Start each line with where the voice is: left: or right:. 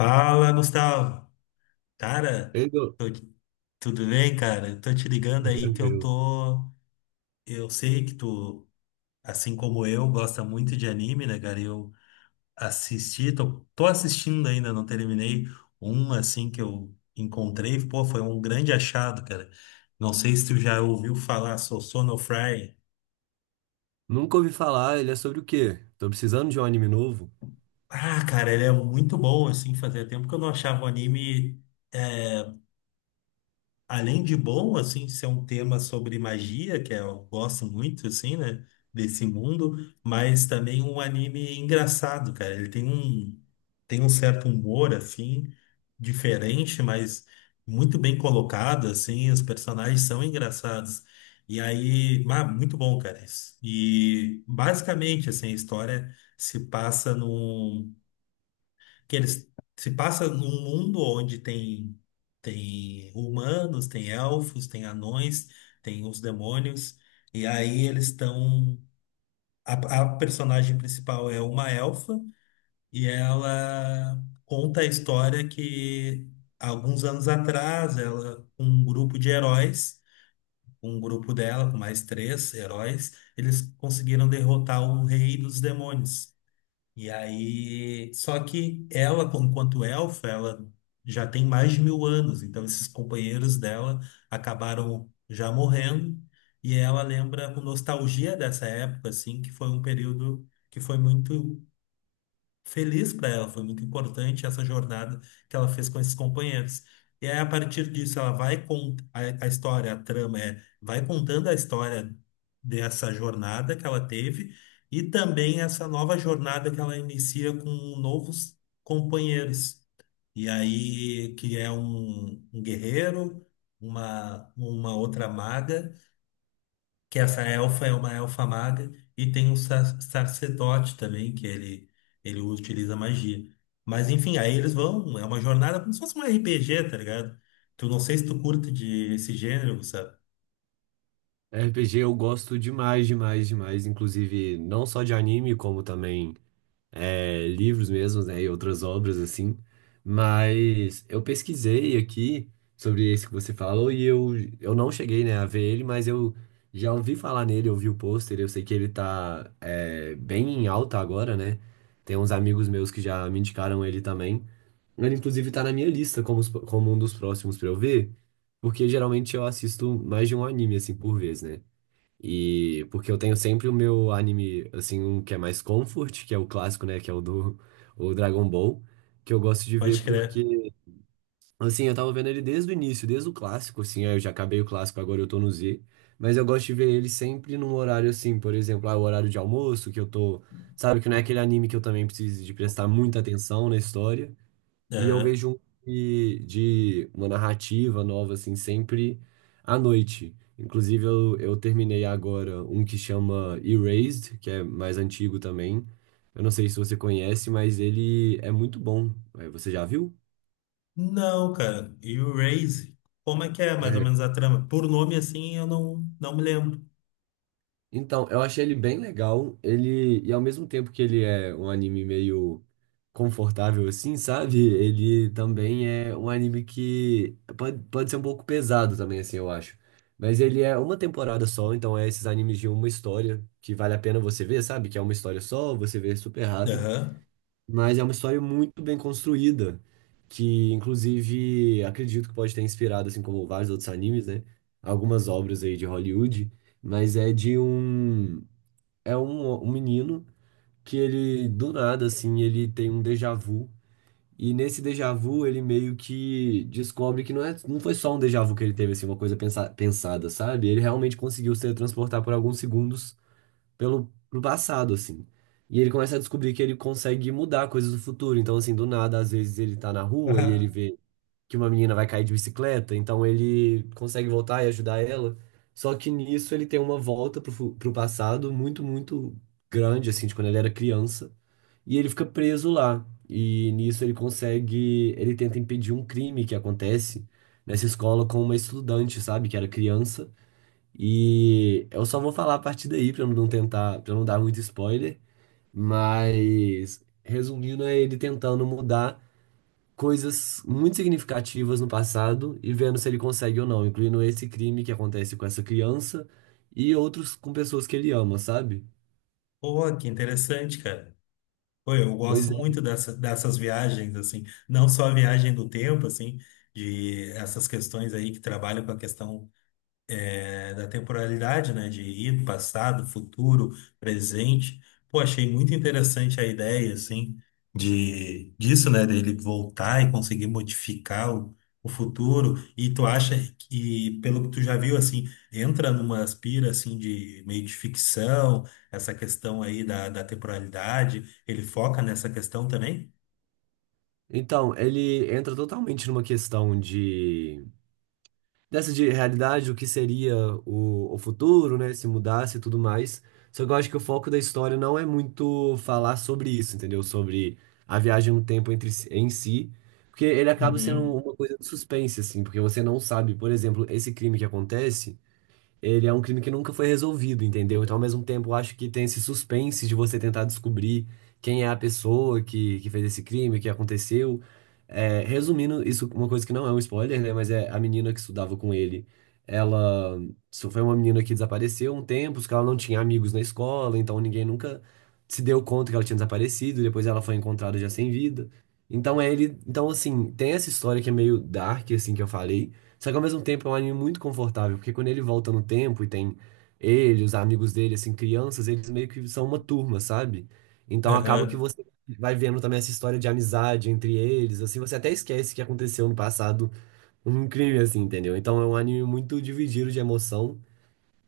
left: Fala, Gustavo. Cara,
right: Ele não-
left: tô- tudo bem, cara? Eu Tô te ligando aí que eu
right: Tranquilo.
left: tô. Eu sei que tu, assim como eu, gosta muito de anime, né, cara? Eu assisti, tô assistindo ainda, não terminei um assim que eu encontrei. Pô, foi um grande achado, cara. Não sei se tu já ouviu falar, sou Sonofry.
right: Nunca ouvi falar, ele é sobre o quê? Tô precisando de um anime novo.
left: Ah, cara, ele é muito bom, assim, fazia tempo que eu não achava um anime. é, Além de bom, assim, ser um tema sobre magia, que é, eu gosto muito, assim, né? Desse mundo, mas também um anime engraçado, cara. Tem um certo humor, assim, diferente, mas muito bem colocado, assim. Os personagens são engraçados. E aí, ah, muito bom, cara. Isso. E basicamente, assim, a história se passa num que eles se passa num mundo onde tem humanos, tem elfos, tem anões, tem os demônios, e aí eles estão a personagem principal é uma elfa e ela conta a história que alguns anos atrás ela com um grupo de heróis. Um grupo dela, com mais três heróis, eles conseguiram derrotar o rei dos demônios. E aí, só que ela, enquanto elfa, ela já tem mais de 1000 anos, então esses companheiros dela acabaram já morrendo, e ela lembra com nostalgia dessa época, assim, que foi um período que foi muito feliz para ela, foi muito importante essa jornada que ela fez com esses companheiros. E aí, a partir disso, ela vai com a história, a trama é, vai contando a história dessa jornada que ela teve e também essa nova jornada que ela inicia com novos companheiros. E aí, que é um, um guerreiro, uma outra maga, que essa elfa é uma elfa maga, e tem um sacerdote também, ele utiliza magia. Mas enfim, aí eles vão, é uma jornada como se fosse um RPG, tá ligado? Tu não sei se tu curte de esse gênero, sabe?
right: RPG eu gosto demais, demais, demais. Inclusive, não só de anime, como também livros mesmos, né? E outras obras, assim. Mas eu pesquisei aqui sobre esse que você falou eu não cheguei, né, a ver ele, mas eu já ouvi falar nele, eu vi o pôster, eu sei que ele tá bem em alta agora, né? Tem uns amigos meus que já me indicaram ele também. Ele, inclusive, tá na minha lista como, como um dos próximos pra eu ver, porque geralmente eu assisto mais de um anime, assim, por vez, né? E porque eu tenho sempre o meu anime, assim, um que é mais comfort, que é o clássico, né? Que é o do o Dragon Ball, que eu gosto de
left: Pode
right: ver
left: crer.
right: porque, assim, eu tava vendo ele desde o início, desde o clássico, assim, aí eu já acabei o clássico, agora eu tô no Z. Mas eu gosto de ver ele sempre num horário, assim, por exemplo, ah, o horário de almoço, que eu tô. Sabe, que não é aquele anime que eu também preciso de prestar muita atenção na história. E eu
left: É,
right: vejo um de uma narrativa nova, assim, sempre à noite. Inclusive, eu terminei agora um que chama Erased, que é mais antigo também. Eu não sei se você conhece, mas ele é muito bom. Você já viu?
left: não, cara. E o Raze, como é que é mais ou menos a trama? Por nome assim, eu não, não me lembro.
right: Então, eu achei ele bem legal. Ele, e ao mesmo tempo que ele é um anime meio confortável assim, sabe? Ele também é um anime que pode ser um pouco pesado também assim, eu acho. Mas ele é uma temporada só, então é esses animes de uma história que vale a pena você ver, sabe? Que é uma história só, você vê super rápido.
left: Aham.
right: Mas é uma história muito bem construída, que inclusive acredito que pode ter inspirado, assim como vários outros animes, né? Algumas obras aí de Hollywood, mas é de um é um, um menino que ele do nada assim, ele tem um déjà vu e nesse déjà vu ele meio que descobre que não é não foi só um déjà vu que ele teve assim, uma coisa pensada, sabe? Ele realmente conseguiu se transportar por alguns segundos pelo pro passado, assim. E ele começa a descobrir que ele consegue mudar coisas do futuro. Então, assim, do nada, às vezes ele tá na rua e ele
left: Aham.
right: vê que uma menina vai cair de bicicleta, então ele consegue voltar e ajudar ela. Só que nisso ele tem uma volta pro passado muito, muito grande, assim, de quando ele era criança. E ele fica preso lá. E nisso ele consegue. Ele tenta impedir um crime que acontece nessa escola com uma estudante, sabe? Que era criança. E eu só vou falar a partir daí pra não tentar, para não dar muito spoiler, mas resumindo é ele tentando mudar coisas muito significativas no passado e vendo se ele consegue ou não, incluindo esse crime que acontece com essa criança e outros com pessoas que ele ama, sabe?
left: Pô, que interessante, cara. Pô, eu
right: Pois
left: gosto
right: é.
left: muito dessa, dessas viagens, assim, não só a viagem do tempo, assim, de essas questões aí que trabalham com a questão da temporalidade, né? De ir, passado, futuro, presente. Pô, achei muito interessante a ideia, assim, de, disso, né? Dele voltar e conseguir modificar o futuro. E tu acha que, pelo que tu já viu, assim, entra numa aspira, assim, de meio de ficção, essa questão aí da, da temporalidade, ele foca nessa questão também?
right: Então, ele entra totalmente numa questão de dessa de realidade, o que seria o futuro, né? Se mudasse e tudo mais. Só que eu acho que o foco da história não é muito falar sobre isso, entendeu? Sobre a viagem no tempo em si. Porque ele acaba sendo
left: Uhum.
right: uma coisa de suspense, assim, porque você não sabe, por exemplo, esse crime que acontece ele é um crime que nunca foi resolvido, entendeu? Então, ao mesmo tempo, eu acho que tem esse suspense de você tentar descobrir quem é a pessoa que fez esse crime, o que aconteceu. É, resumindo, isso é uma coisa que não é um spoiler, né? Mas é a menina que estudava com ele. Ela Isso foi uma menina que desapareceu um tempo, porque ela não tinha amigos na escola, então ninguém nunca se deu conta que ela tinha desaparecido. Depois ela foi encontrada já sem vida. Então, é ele, então assim, tem essa história que é meio dark, assim, que eu falei. Só que ao mesmo tempo é um anime muito confortável, porque quando ele volta no tempo e tem ele, os amigos dele, assim, crianças, eles meio que são uma turma, sabe? Então acaba que
left: Aham.
right: você vai vendo também essa história de amizade entre eles, assim, você até esquece que aconteceu no passado um crime, assim, entendeu? Então é um anime muito dividido de emoção,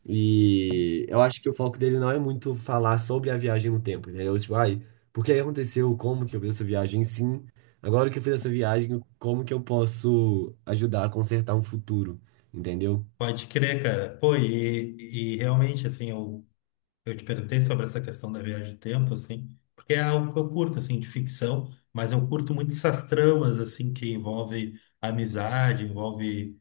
right: e eu acho que o foco dele não é muito falar sobre a viagem no tempo, entendeu? Tipo, ai, por que aconteceu? Como que eu fiz essa viagem? Sim, agora que eu fiz essa viagem, como que eu posso ajudar a consertar um futuro, entendeu?
left: Pode crer, cara. Pô, e realmente, assim, eu te perguntei sobre essa questão da viagem do tempo, assim, porque é algo que eu curto, assim, de ficção, mas eu curto muito essas tramas, assim, que envolve amizade, envolve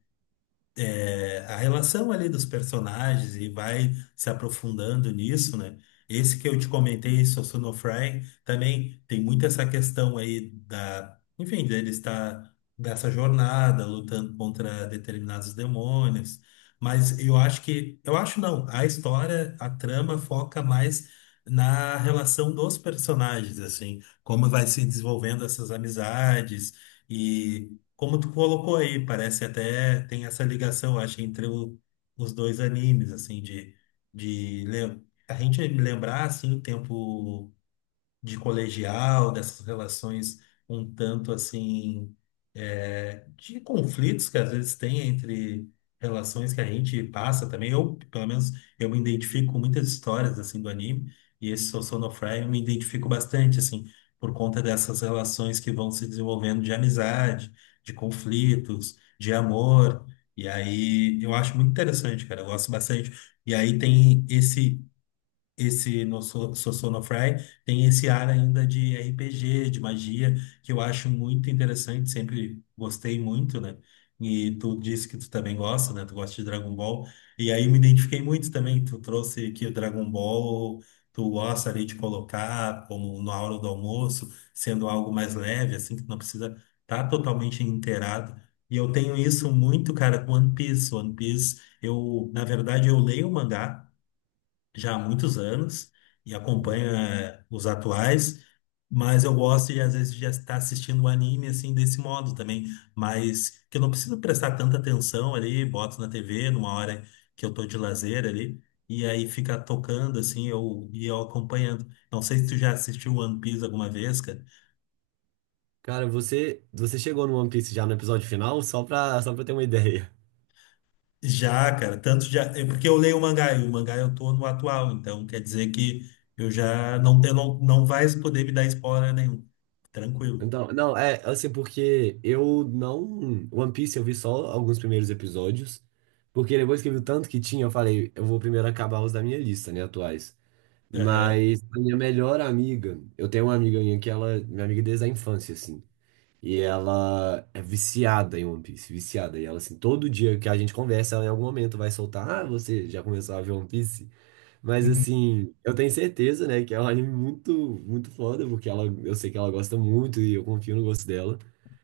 left: a relação ali dos personagens e vai se aprofundando nisso, né? Esse que eu te comentei, Sosuno Fry, também tem muito essa questão aí da, enfim, dele estar dessa jornada lutando contra determinados demônios. Mas eu acho que, eu acho não, a história, a trama foca mais na relação dos personagens, assim, como vai se desenvolvendo essas amizades, como tu colocou aí, parece até tem essa ligação, acho, entre os dois animes, assim, de a gente lembrar, assim, o tempo de colegial, dessas relações um tanto assim, de conflitos que às vezes tem entre relações que a gente passa também. Eu, pelo menos, eu me identifico com muitas histórias assim do anime, e esse Sou Sonofre eu me identifico bastante, assim, por conta dessas relações que vão se desenvolvendo de amizade, de conflitos, de amor. E aí, eu acho muito interessante, cara. Eu gosto bastante. E aí tem esse esse no So- Sossonofrei tem esse ar ainda de RPG, de magia, que eu acho muito interessante, sempre gostei muito, né? E tu disse que tu também gosta, né? Tu gosta de Dragon Ball. E aí me identifiquei muito também. Tu trouxe aqui o Dragon Ball, tu gosta ali de colocar como na hora do almoço, sendo algo mais leve, assim, que não precisa estar totalmente inteirado. E eu tenho isso muito, cara, com One Piece. One Piece, eu, na verdade, eu leio o mangá já há muitos anos e
right: Uhum.
left: acompanho os atuais, mas eu gosto de às vezes já estar assistindo o anime assim desse modo também, mas que eu não preciso prestar tanta atenção ali, boto na TV numa hora que eu tô de lazer ali e aí fica tocando assim, eu acompanhando. Não sei se tu já assistiu One Piece alguma vez, cara.
right: Cara, você chegou no One Piece já no episódio final, só só pra ter uma ideia.
left: Já, cara, tanto já, é porque eu leio o mangá e o mangá eu tô no atual, então quer dizer que eu não, não vai poder me dar spoiler nenhum. Tranquilo.
right: Então, não, é assim, porque eu não. One Piece eu vi só alguns primeiros episódios, porque depois que eu vi o tanto que tinha, eu falei, eu vou primeiro acabar os da minha lista, né, atuais.
left: Aham.
right: Mas a minha melhor amiga, eu tenho uma amiga minha que ela, minha amiga desde a infância, assim. E ela é viciada em One Piece, viciada. E ela, assim, todo dia que a gente conversa, ela em algum momento vai soltar: Ah, você já começou a ver One Piece? Mas
left: Uhum.
right: assim, eu tenho certeza, né, que é um anime muito, muito foda, porque ela, eu sei que ela gosta muito e eu confio no gosto dela.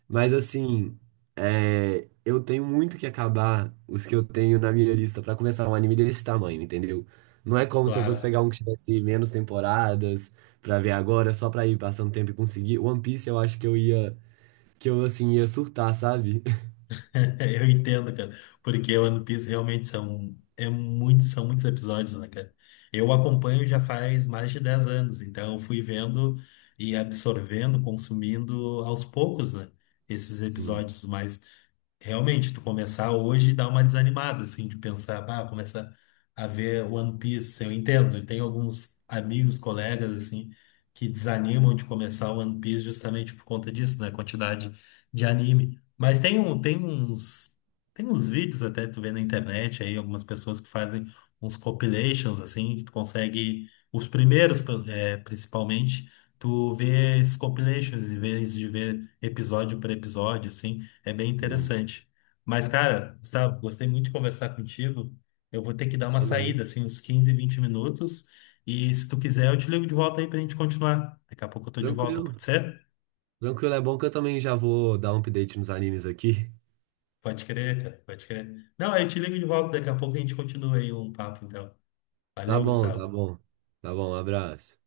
right: Mas assim, é, eu tenho muito que acabar os que eu tenho na minha lista pra começar um anime desse tamanho, entendeu? Não é como se eu fosse
left: Claro,
right: pegar um que tivesse menos temporadas pra ver agora, só pra ir passando tempo e conseguir. One Piece eu acho que eu ia, que eu assim ia surtar, sabe?
left: eu entendo, cara, porque o One Piece realmente é muito, são muitos episódios, né, cara? Eu acompanho já faz mais de 10 anos, então eu fui vendo e absorvendo, consumindo aos poucos, né, esses
right: Sim,
left: episódios mais. Realmente, tu começar hoje dá uma desanimada, assim, de pensar, ah, começa a ver One Piece. Eu entendo, eu tenho alguns amigos, colegas, assim, que desanimam de começar One Piece justamente por conta disso, né? Quantidade de anime. Mas tem uns vídeos até tu vê na internet aí, algumas pessoas que fazem uns compilations, assim, que tu consegue, os primeiros, principalmente, tu vê esses compilations, em vez de ver episódio por episódio, assim. É bem
right: sim,
left: interessante. Mas, cara, sabe? Gostei muito de conversar contigo. Eu vou ter que dar uma
right: também.
left: saída, assim, uns 15, 20 minutos. E se tu quiser, eu te ligo de volta aí pra gente continuar. Daqui a pouco eu tô de volta,
right: Tranquilo.
left: pode ser?
right: Tranquilo, é bom que eu também já vou dar um update nos animes aqui.
left: Pode crer, cara, pode crer. Não, aí eu te ligo de volta, daqui a pouco a gente continua aí um papo, então.
right: Tá
left: Valeu,
right: bom, tá
left: Gustavo.
right: bom. Tá bom, um abraço.